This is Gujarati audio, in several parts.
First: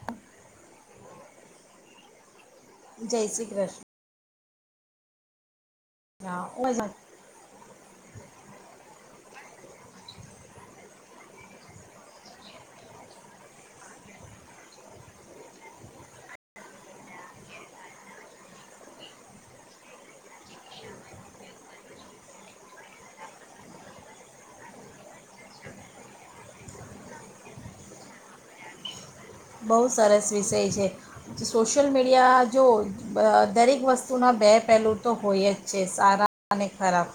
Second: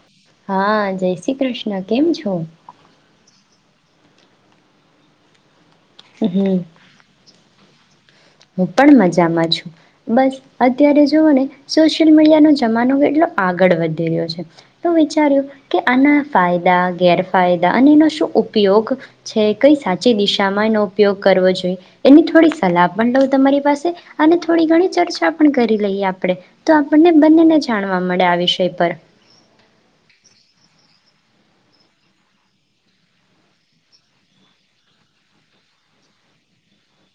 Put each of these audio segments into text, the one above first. [inaudible] હા, જય શ્રી કૃષ્ણ કેમ છો? જય શ્રી કૃષ્ણ. હા હમ હો હું પણ મજામાં છું. બસ અત્યારે જોવો ને સોશિયલ મીડિયાનો જમાનો કેટલો આગળ વધી રહ્યો છે. તો વિચાર્યું કે આના ફાયદા ગેરફાયદા અને એનો શું ઉપયોગ છે, કઈ સાચી દિશામાં એનો ઉપયોગ કરવો જોએ એની થોડી સલાહ પણ લઉ તમારી પાસે અને થોડી ઘણી ચર્ચા પણ કરી લઈએ આપળે. તો આપણને બંનેને જાણવા મળે આ વિષય પર. બોવ સરસ વિષય છે. સોશિયલ મીડિયા જોવો બ દરેક વસ્તુના બે પહેલું તો હોય જ છે, સારા અને ખરાબ.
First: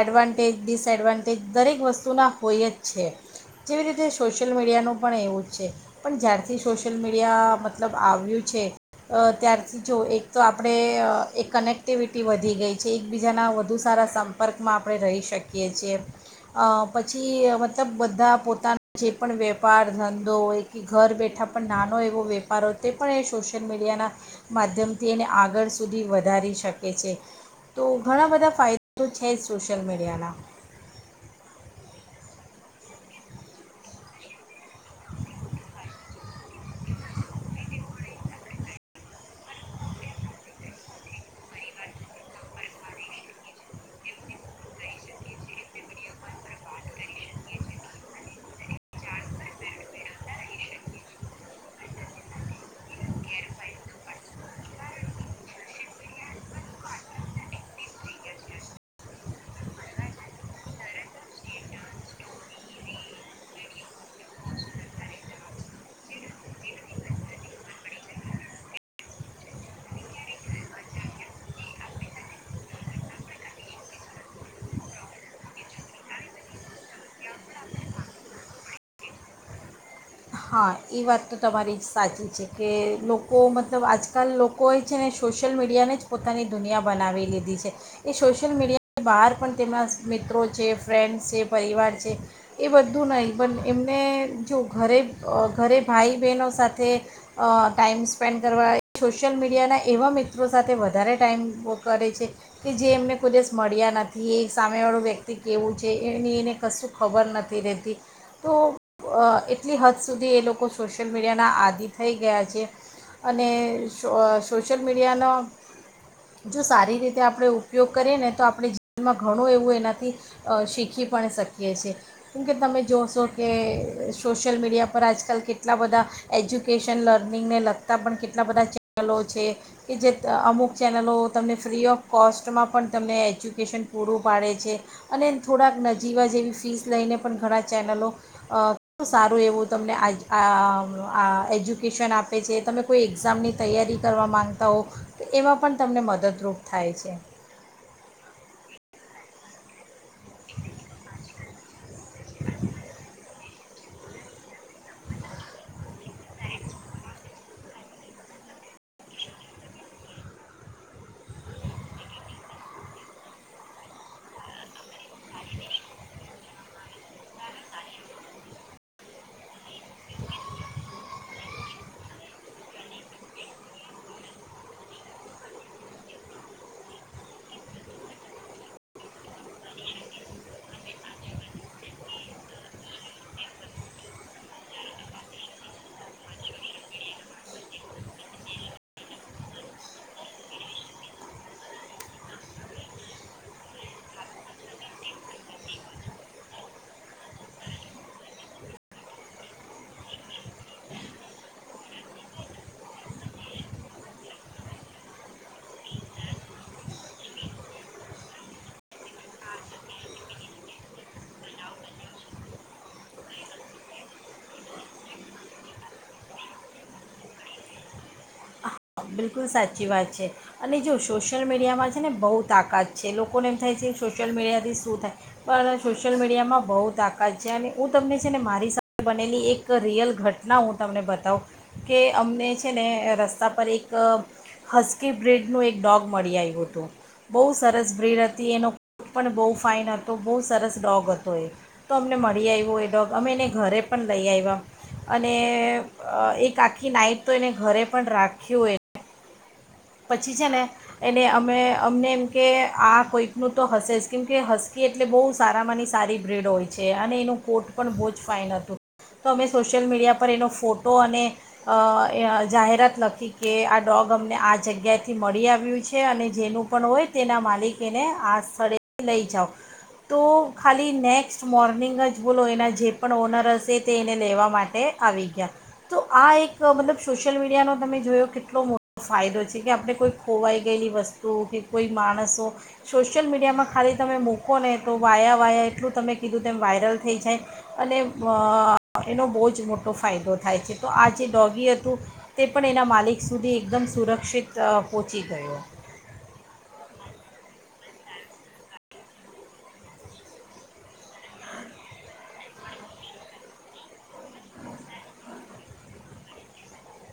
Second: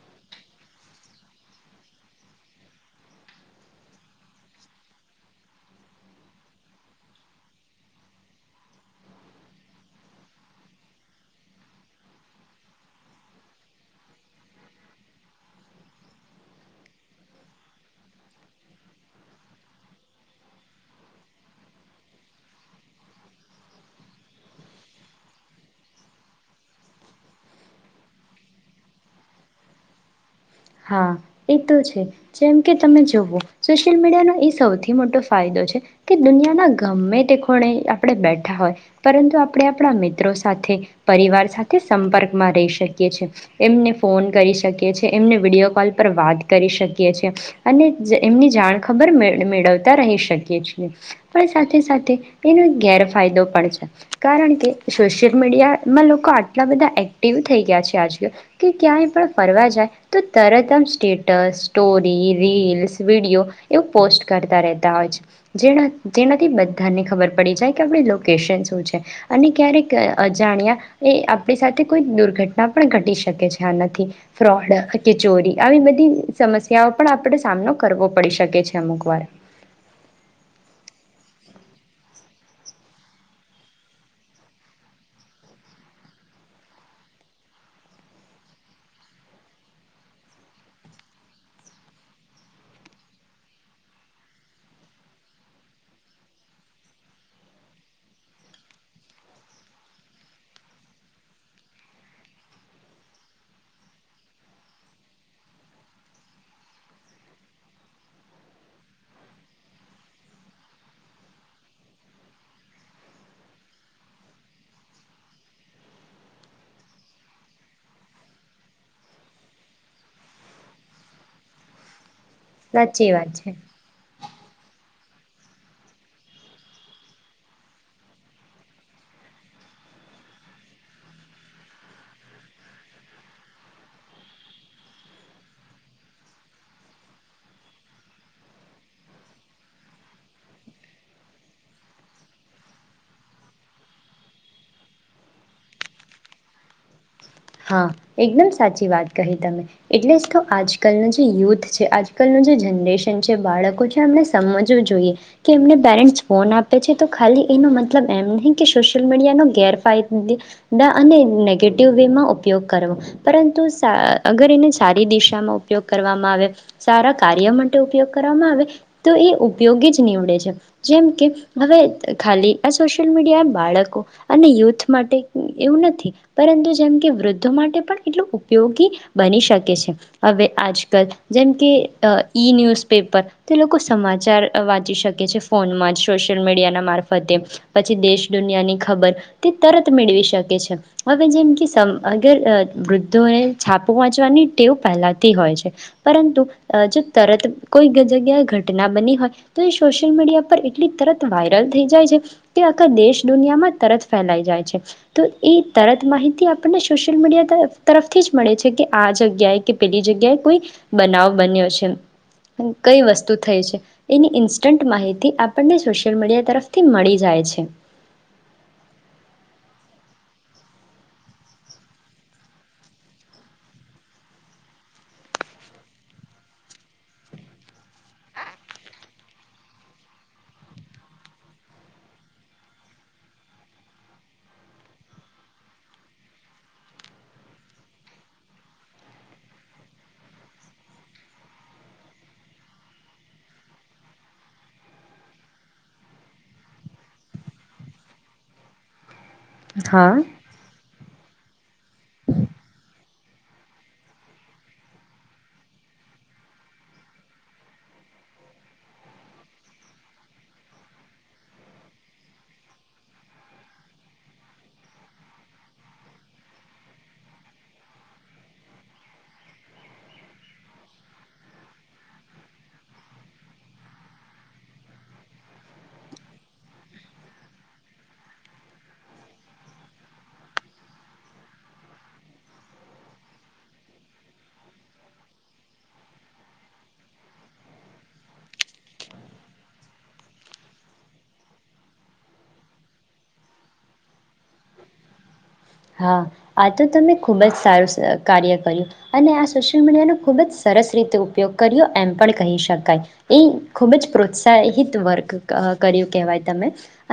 એડવાન્ટેજ ડિસએડવાન્ટેજ દરેક વસ્તુના હોય જ છે. જેવી રીતે સોશિયલ મીડિયાનું પણ એવું જ છે. પણ જ્યારથી સોશિયલ મીડિયા મતલબ આવ્યું છે. અ ત્યારથી જોવો એક તો આપણે અ એક કનેક્ટિવિટી વધી ગઈ છે. એકબીજાના વધુ સારા સંપર્કમાં આપણે રહી શકીએ છીએ, અ પછી મતલબ બધા પોતા જે પણ વેપાર ધંધો એ કે ઘર બેઠા પણ નાનો એવો વેપાર હોય તે પણ એ સોશિયલ મીડિયાના માધ્યમથી એને આગળ સુધી વધારી શકે છે. તો ઘણા બધા ફાયદા તો છે જ સોશિયલ મીડિયાના. હા, એ તો છે. જેમ કે તમે જોવો સોશિયલ મીડિયાનો એ સૌથી મોટો ફાયદો છે કે, દુનિયાના ગમ્મે તે ખુણે આપણે બેઠા હોય પરંતુ આપણે આપણા મિત્રો સાથે પરિવાર સાથે સંપર્કમાં રહી શકીએ છે, એમને ફોન કરી શકીએ છે એમને વિડીયો કોલ પર વાત કરી શકીએ છે. અને એમની જાણખબર મેળ મેળવતા રહી શકીએ છીએ. પણ સાથે સાથે એનો ગેરફાયદો પણ છે. કારણ કે, સોશિયલ મીડિયામાં લોકો આટલા બધા એક્ટિવ થઈ ગયા છે આજકાલ કે ક્યાંય પણ ફરવા જાય તો તરત આમ સ્ટેટસ, સ્ટોરી, રીલ્સ, વિડીયો એવું પોસ્ટ કરતા રહેતા હોય છે. જેણા જેનાથી બધાને ખબર પડી જાય કે આપણી લોકેશન શું છે અને ક્યારેક અજાણ્યા એ આપણી સાથે કોઈક દુર્ઘટના પણ ઘટી શકે છે. આનાથી ફ્રોડ કે ચોરી આવી બધી સમસ્યાઓ પણ આપણે સામનો કરવો પડી શકે છે અમુક વાર. હા, ઈ વાત તો તમારી સાચી છે કે, લોકો મતલબ આજકાલ લોકોએ છે ને સોશિલ મીડિયાને જ પોતાની દુનિયા બનાવી લીધી છે. એ સોશિયલ મીડિયાની બહાર પણ તેમના મિત્રો છે, ફ્રેન્ડ્સ છે, પરિવાર છે એ બધું નહીં પણ એમને જો ઘરે અ ઘરે ભાઈ બહેનો સાથે અહ ટાઈઇમ સ્પેન્ડ કરવા સોશિયલ મીડિયાના એવા મિત્રો સાથે વધારે ટાઈમ ઓ કરે છે કે, જે એમને કોય દિવસ મળ્યા નથી એ સામેવાળું વ્યક્તિ કેવું છે એની એને કશું ખબર નથી રહેતી. તો અ એટલી હદ સુધી એ લોકો સોશિયલ મીડિયાના આદિ થઈ ગયા છે અને અ સોશિયલ મીડિયાનો જો સારી રીતે આપણે ઉપયોગ કરીએ ને તો આપણે જીવનમાં ઘણું એવું એનાથી અ શીખી પણ શકીએ છે. કેમકે તમે સાચી જોશો વાત છે કે સોશયલ મીડિયા પણ આજકાલ કેટલા બધા એજ્યુકેશન લર્નિંગને લગતાં પણ કેટલા બધા ચેનલો છે કે જે અમુક ચેનલો તમને ફ્રી ઓફ કોસ્ટમાં પણ તમને એજ્યુકેશન પૂરું પાડે છે અને થોડાક નજીવા જેવી ફીસ લઈને પણ ઘણા ચેનલો અ સારું એવું તમને આ આ આ એજ્યુકેશન આપે છે તમે કોઈ એક્ઝામની તૈયારી કરવા માગતા હો તો એમાં પણ તમને મદદરૂપ થાય છે. હા એકદમ સાચી વાત કહી તમે. એટલે જ તો આજકાલનો જે યુથ છે આજ આકાલનું જે જનરેશન છે બાળકો છે એમને સમજવું જોઈએ કે એમને પેરેન્ટ્સ ફોન આપે છે તો ખાલી એનો મતલબ એમ નહી કે સોશિયલ મીડિયા નો ગેરફાયદા અને નેગેટિવ વેમાં ઉપ ઉપયોગ કરવો પરંતુ સા અગર એને સારી દિશામાં ઉપયોગ કરવામાં આવે સારા કાર્ય માટે ઉપયોગ કરવામાં આવે તો એ ઉપયોગી જ નીવડે છે. જેમકે હવે ખાલી આ સોશિયલ મીડિયા બાળકો અને યુથ માટે એવું નથી પરંતુ જેમકે વૃદ્ધ ધો માટે પણ એટલું ઉપયોગી બની શકે છે. હવે આજકાલ જેમ કે અ ઈ ન્યૂઝપેપર તે લોકો સમાચાર વાંચી શકે છે ફોનમાં જ સોશિયલ મીડિયાના મારફતે પછી દેશ દુનિયાની ખબર તે તરત મેળવી શકે છે. હવે જેમ કે સમ અગર અ વૃદ્ધોને છાપું વાંચવાની ટેવ પહેલાંથી હોય છે પરંતુ અ જો તરત કોઈ જગ્યાએ ઘટના બની હોય તો એ સોશિયલ મીડિયા પર એટલી તરત વાયરલ થઈ જાય છે કે આખા દેશ દુનિયામાં તરત ફેલાઈ જાય છે તો એ તરત માહિતી આપ આપને સોશિયલ મીડિયા તરફથી જ મળે છે કે આ જગ્યાએ કે પેલી જગ્યાએ કોઈ બનાવ બન્યો છે કઈ વસ્તુ થઈ છે એની ઇન્સ્ટન્ટ માહિતી આપણને સોશિયલ મીડિયા તરફથી મળી જાય છે. બિલકુલ સાચી વાત છે અને જો સોશિયલ મીડિયામાં છે ને બહુ તાકાત છે લોકોને એમ થાય છે સોશિયલ મીડિયાથી શું થાય પણ સોશિયલ મીડિયામાં બહુ તાકાત છે અને હું તમને છે ને મારી સાથે બનેલી એક રિયલ ઘટના હું તમને બતાવું કે અમને છે ને અ રસ્તા પર એક એક હસકી બ્રીડનું એક ડોગ મળી આવ્યું હતું બહુ સરસ બ્રીડ હતી એનો પણ બહુ ફાઇન હતો બહુ સરસ ડોગ હતો એ તો અમને મળી આવ્યો એ ડોગ અમે એને ઘરે પણ લઈ આવ્યા અને અ એક આખી નાઈટ તો એને ઘરે પણ રાખ્યું એ હા પછી છે ને એને અમે અમને એમ કે આ કોઈક નું તો હશે જ કેમ કે હસકી એટલે બહુ સારામાંની સારી બ્રીડ હોય છે. અને એનું કોટ પણ બહુ જ ફાઇન હતું. તો અમે સોશિયલ મીડિયા પર એનો ફોટો અને અ જાહેરાત લખી કે આ ડોગ અમને આજ આ જગ્યાએથી મળી આવ્યું છે અને જેનું પણ હોય તેના માલિક એને આ સ્થળેથી લઈ જાઓ. તો ખાલી નેક્સ્ટ મોર્નિંગ જ બોલો એના જે પણ ઓનર હશે તે એને લેવા માટે આવી ગયા તો આ એક મતલબ સોશિયલ મીડિયાનો તમે જોયો કેટલો મોટો ફાયદો છે. જે કે આપણે કોઈ ખોવાઈ ગયેલી વસ્તુ કે કોઈ માણસો સોશિયલ મીડિયામાં ખાલી તમે મૂકો ને તો વાયા વાયા એટલું તમે કીધું તેમ વાયરલ થઈ જાય અને અ એનો બહુ જ મોટો ફાયદો થાય છે. તો આ જે ડોગી હતું તે પણ એના માલિક સુધી એકદમ સુરક્ષિત તો પોચી ગયો. હા આ તો તમે ખૂબ જ સારું કાર્ય કર્યું અને આ સોશિયલ મીડિયાનો ખૂબ જ સરસ રીતે ઉપયોગ કર્યો એમ પણ કહી શકાય. એ ખૂબ જ પ્રોત્સાહિત વર્ક કર્યું કહેવાય તમે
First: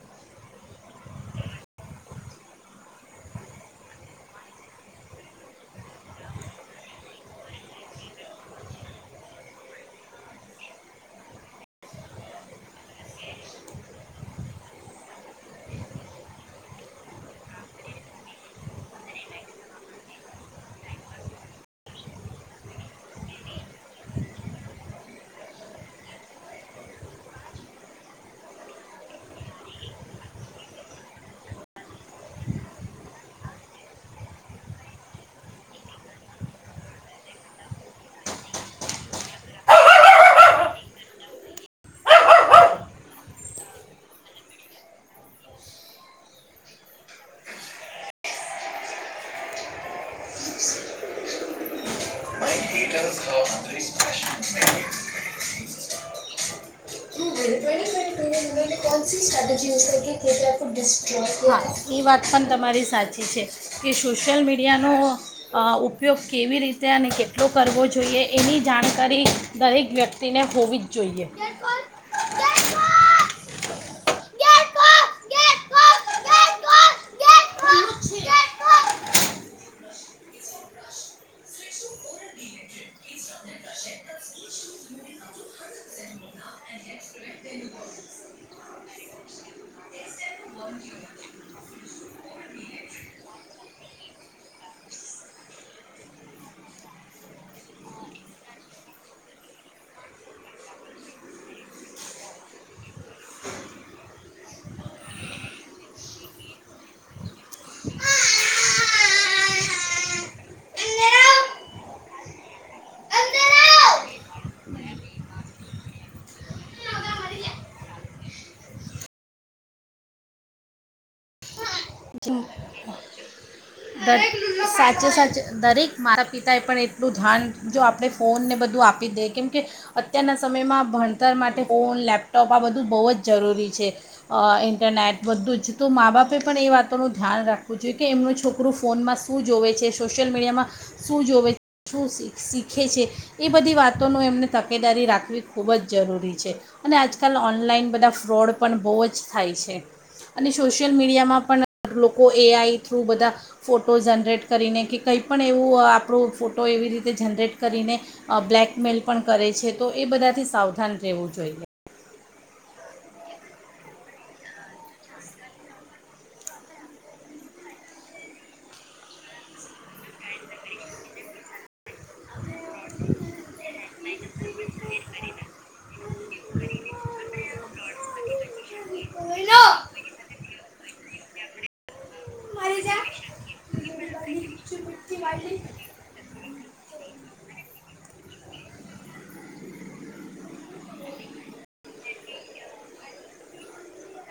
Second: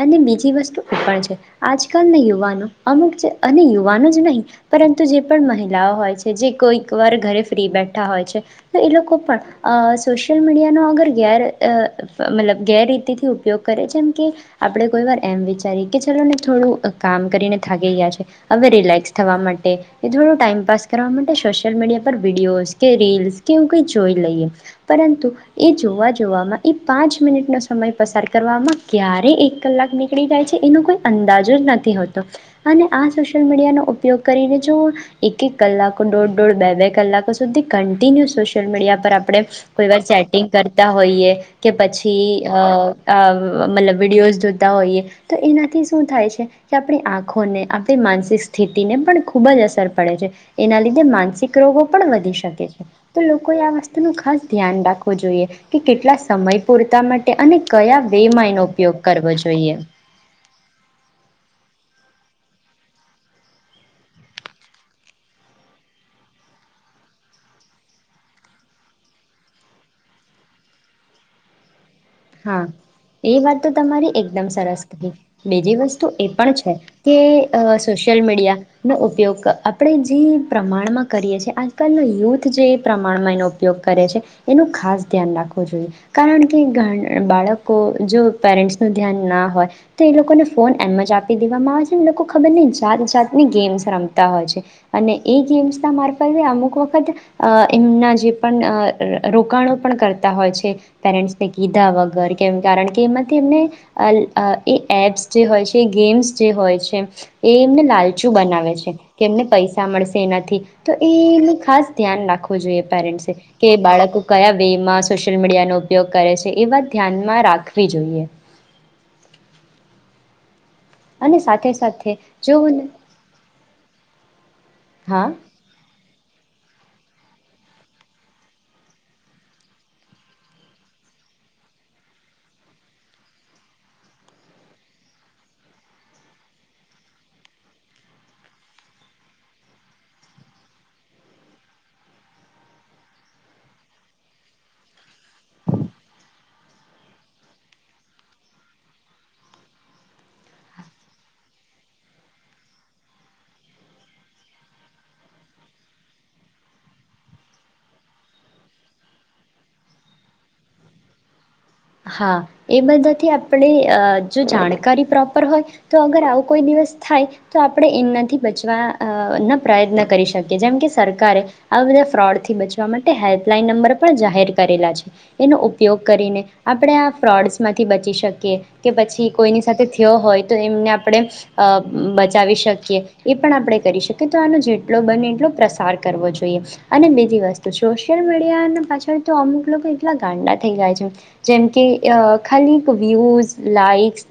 અને બીજી વસ્તુ એ પણ છે આજકાલના યુવાનો અમુક જે અને યુવાનો જ નહીં પરંતુ જે પણ મહિલાઓ હોય છે જે કોઈક વાર ઘરે ફ્રી બેઠા હોય છે તો એ લોકો પણ અ સોશિયલ મીડિયાનો અગર ગેર અ મતલબ ગેરરીતિથી ઉપયોગ કરે જેમ કે આપણે કોઈ વાર એમ વિચારીએ કે ચલો ને થોડું કામ કરીને થાગી ગયા છે હવે રિલેક્સ થવા માટે એ થોડો ટાઈમપાસ કરવા માટે સોશિયલ મીડિયા પર વિડીયોઝ કે રીલ્સ કે એ કઈ જોઈ લઈએ પરંતુ એ જોવા જોવામાં એ પાંચ મિનિટનો સમય પસાર કરવામાં ક્યારેય એક કલાક નીકળી જાય છે એનો કોઈ અંદાજ જ નથી હોતો અને આ સોશિયલ મીડિયાનો ઉપયોગ કરીને જો એક-એક કલાકો દોઢ-દોઢ બે બે કલાકો સુધી કન્ટિન્યુ સોશિયલ મીડિયા પર આપણે કોઈવાર ચેટિંગ કરતા હોઈએ કે પછી અ અ મતલબ વિડીયોઝ જોતા હોઈએ તો એનાથી શું થાય છે કે આપણી આંખોને આપ તે માનસિક સ્થિતિને પણ ખૂબ જ અસર પડે છે એના લીધે માનસિક રોગો પણ વધી શકે છે તો લોકોએ આ વસ્તુનું ખાસ ધ્યાન રાખવું જોઈએ કે કેટલા સમય પૂરતા માટે અને કયા વેમાં એનો ઉપયોગ કરવો જોઈએ [inaudible] એ વાત પણ તમારી સાચી છે કે સોશિયલ મીડિયાનો અ ઉપયોગ કેવી રીતે અને કેટલો કરવો જોઈએ એની જાણકારી દરેક વ્યક્તિને હોવી જ જોઈએ હા એ વાત તો તમારી એકદમ સરસ બીજી વસ્તુ એ પણ છે કે અ સોશિયલ મીડિયાનો ઉપયોગ આપણે જે પ્રમાણમાં કરીએ છે એ આજકાલનો યુથ જે પ્રમાણમાં એનો ઉપયોગ કરે છે એનું ખાસ ધ્યાન રાખવું જોઈએ કારણ કે બાળકો જો પેરેન્ટ્સનું ધ્યાન ના હોય તો એ લોકોને ફોન એમ જ આપી દેવામાં આવે છે અને લોકો ખબર નહીં જાત જાતની ગેમ્સ રમતા હોય છે અને એ ગેમ્સના મારફતે અમુક વખત એમના જે પણ રોકાણો પણ કરતા હોય છે પેરેન્ટ્સને ગીત બધા વગર કેમ કારણ કે એમાંથી એમને એ એપ્સ જે હોય છે એ ગેમ્સ જે હોય છે એ એમને લાલચું બનાવે છે કે એમને પૈસા મળશે એનાથી તો એ અંદર આવ એમને ખાસ ધ્યાન રાખવું જોઈએ પેરેન્ટ્સે કે અંદર બાળકો કયા વેમાં સોશિયલ મીડિયાનો ઉપયોગ કરે છે એ વાત આવ ધ્યાનમાં રાખવી જોઈએ. અને સાથે સાથે જો હ સાચો સાચ દરેક મારા પિતાએ પણ એટલું ધ્યાન જો આપણે ફોનને બધું આપી દઈએ કેમકે અત્યારના સમયમાં ભણતર માટે ફોન લેપટોપ આ બધું બહુ જ જરૂરી છે અ ઇન્ટરનેટ બધું જ તો મા બાપે પણ એ વાતોનું ધ્યાન રાખવું જોઈએ કે એમનું છોક છોકરું ફોનમાં શું જોવે છે સોશિયલ મીડિયામાં શું જોવે છે શું શીખે છે એ બધી વાતોનું એમને તકેદારી રાખવી ખૂબ જ જરૂરી છે અને આજકાલ ઓનલાઈન બધા ફ્રોડ પણ બહુ જ થાય છે અને સોશિયલ મીડિયામાં પણ લોકો એઆઈ થ્રુ બધા ફોટો જનરેટ કરીને કે કંઈ પણ એવું આપણું ફોટો એવી રીતે જનરેટ કરીને બ્લેકમેલ પણ કરે છે તો એ બધાથી સાવધાન રહેવું જોઈએ. હા એ બધાથી આપણે જો જાણકારી પ્રોપર હોય તો અગર આવો કોઈ દિવસ થાય તો આપણે એનાથી બચવાઆ અ ના પ્રયત્ન કરી શકીએ જેમ કે સરકારે આ બધા ફ્રોડથી બચવા માટે હેલ્પલાઇન નંબર પણ જાહેર કરેલા છે એનો ઉપયોગ કરીને આપણે આ ફ્રોડસમાંથી બચી શકીએ. કે પછી. કોઈની સાથે થયો હોય તો, એમને આપણે અ બચાવી શકીએ. એ પણ આપણે કરી શકીએ. તો આનો જેટલો બને એટલો પ્રસાર કરવો જોઈએ. અને બીજી વસ્તુ, સોશિયલ મીડિયા પાછળ તો અમુક લોકો એટલા ગાંડા થઈ ગયા છે. જેમ કે, ખાલી વ્યૂઝ, લાઈક્સ,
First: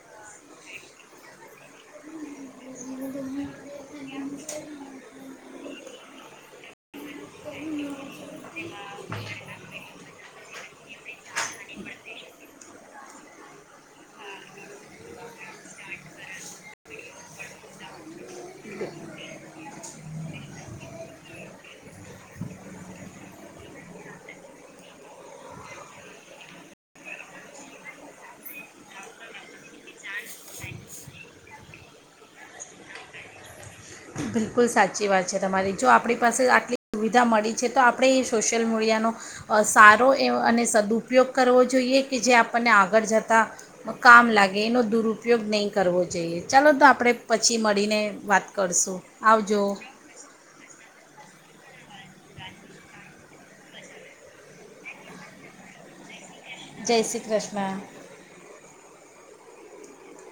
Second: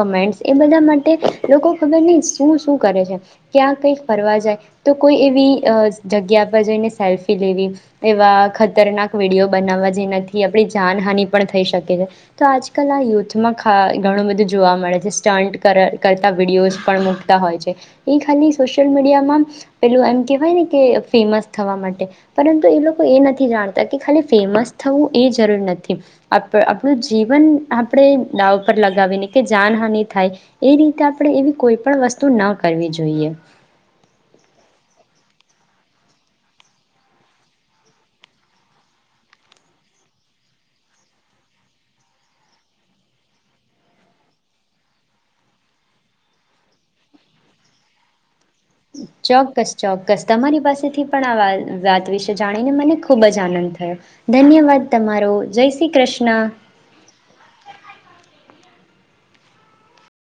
કમેન્ટ્સ એ બધા માટે લોકો ખબર નહીં શું-શું કરે છે. ક્યાં કંઈક ફરવા જાય. તો કોઈ એવી અ જગ્યા પર જઈને સેલ્ફી લેવી. એવા ખતરનાક વિડીયો બનાવવા. જેનાથી આપણી જાનહાની થઈ શકે છે. તો, આજકાલ આ યુથમાં ઘણું બધું જોવા મળે છે. સ્ટન્ટ કરતા વિડીિયોસ પણ મૂકતા હોય છે. એ ખાલી સોશિયલ મીડિયામાં પેલું એમ કેહેવાય ને કે, ફેમસ થવા માટે. પરંતુ, એ લોકો એ નથી જાણતા કે, ખાલી ફેમસ થવું એ જરૂર નથી. આપણું જીવન આપણે દાવ પર લગાવીને કે, જાનહાની થાય. એ રીતે આપણે એવી કોઈ પણ વસ્તુ ન કરવી જોઈએ. બિલકુલ સાચી વાત છે તમારી. જો આપણી પાસે આટલી સુવિધા મળી છે તો, આપણે એ સોશિયલ મીડિયાનો સારો એ અને સદુપયોગ કરવો જોઈએ કે, જે આપણને આગળ જતાં કામ લાગે. એનો દુરુપયોગ નહીં કરવો જોઈએ ચાલો તો, આપણે પછી મળીને વાત કરશું. આવજો ચોક્કસ ચોક્કસ. તમારી પાસેથી પણ આ વાત વિશે જાણીને મને ખૂબ જ આનંદ થયો. ધન્યવાદ તમારો, જય શ્રી કૃષ્ણ. જય શ્રી કૃષ્ણ.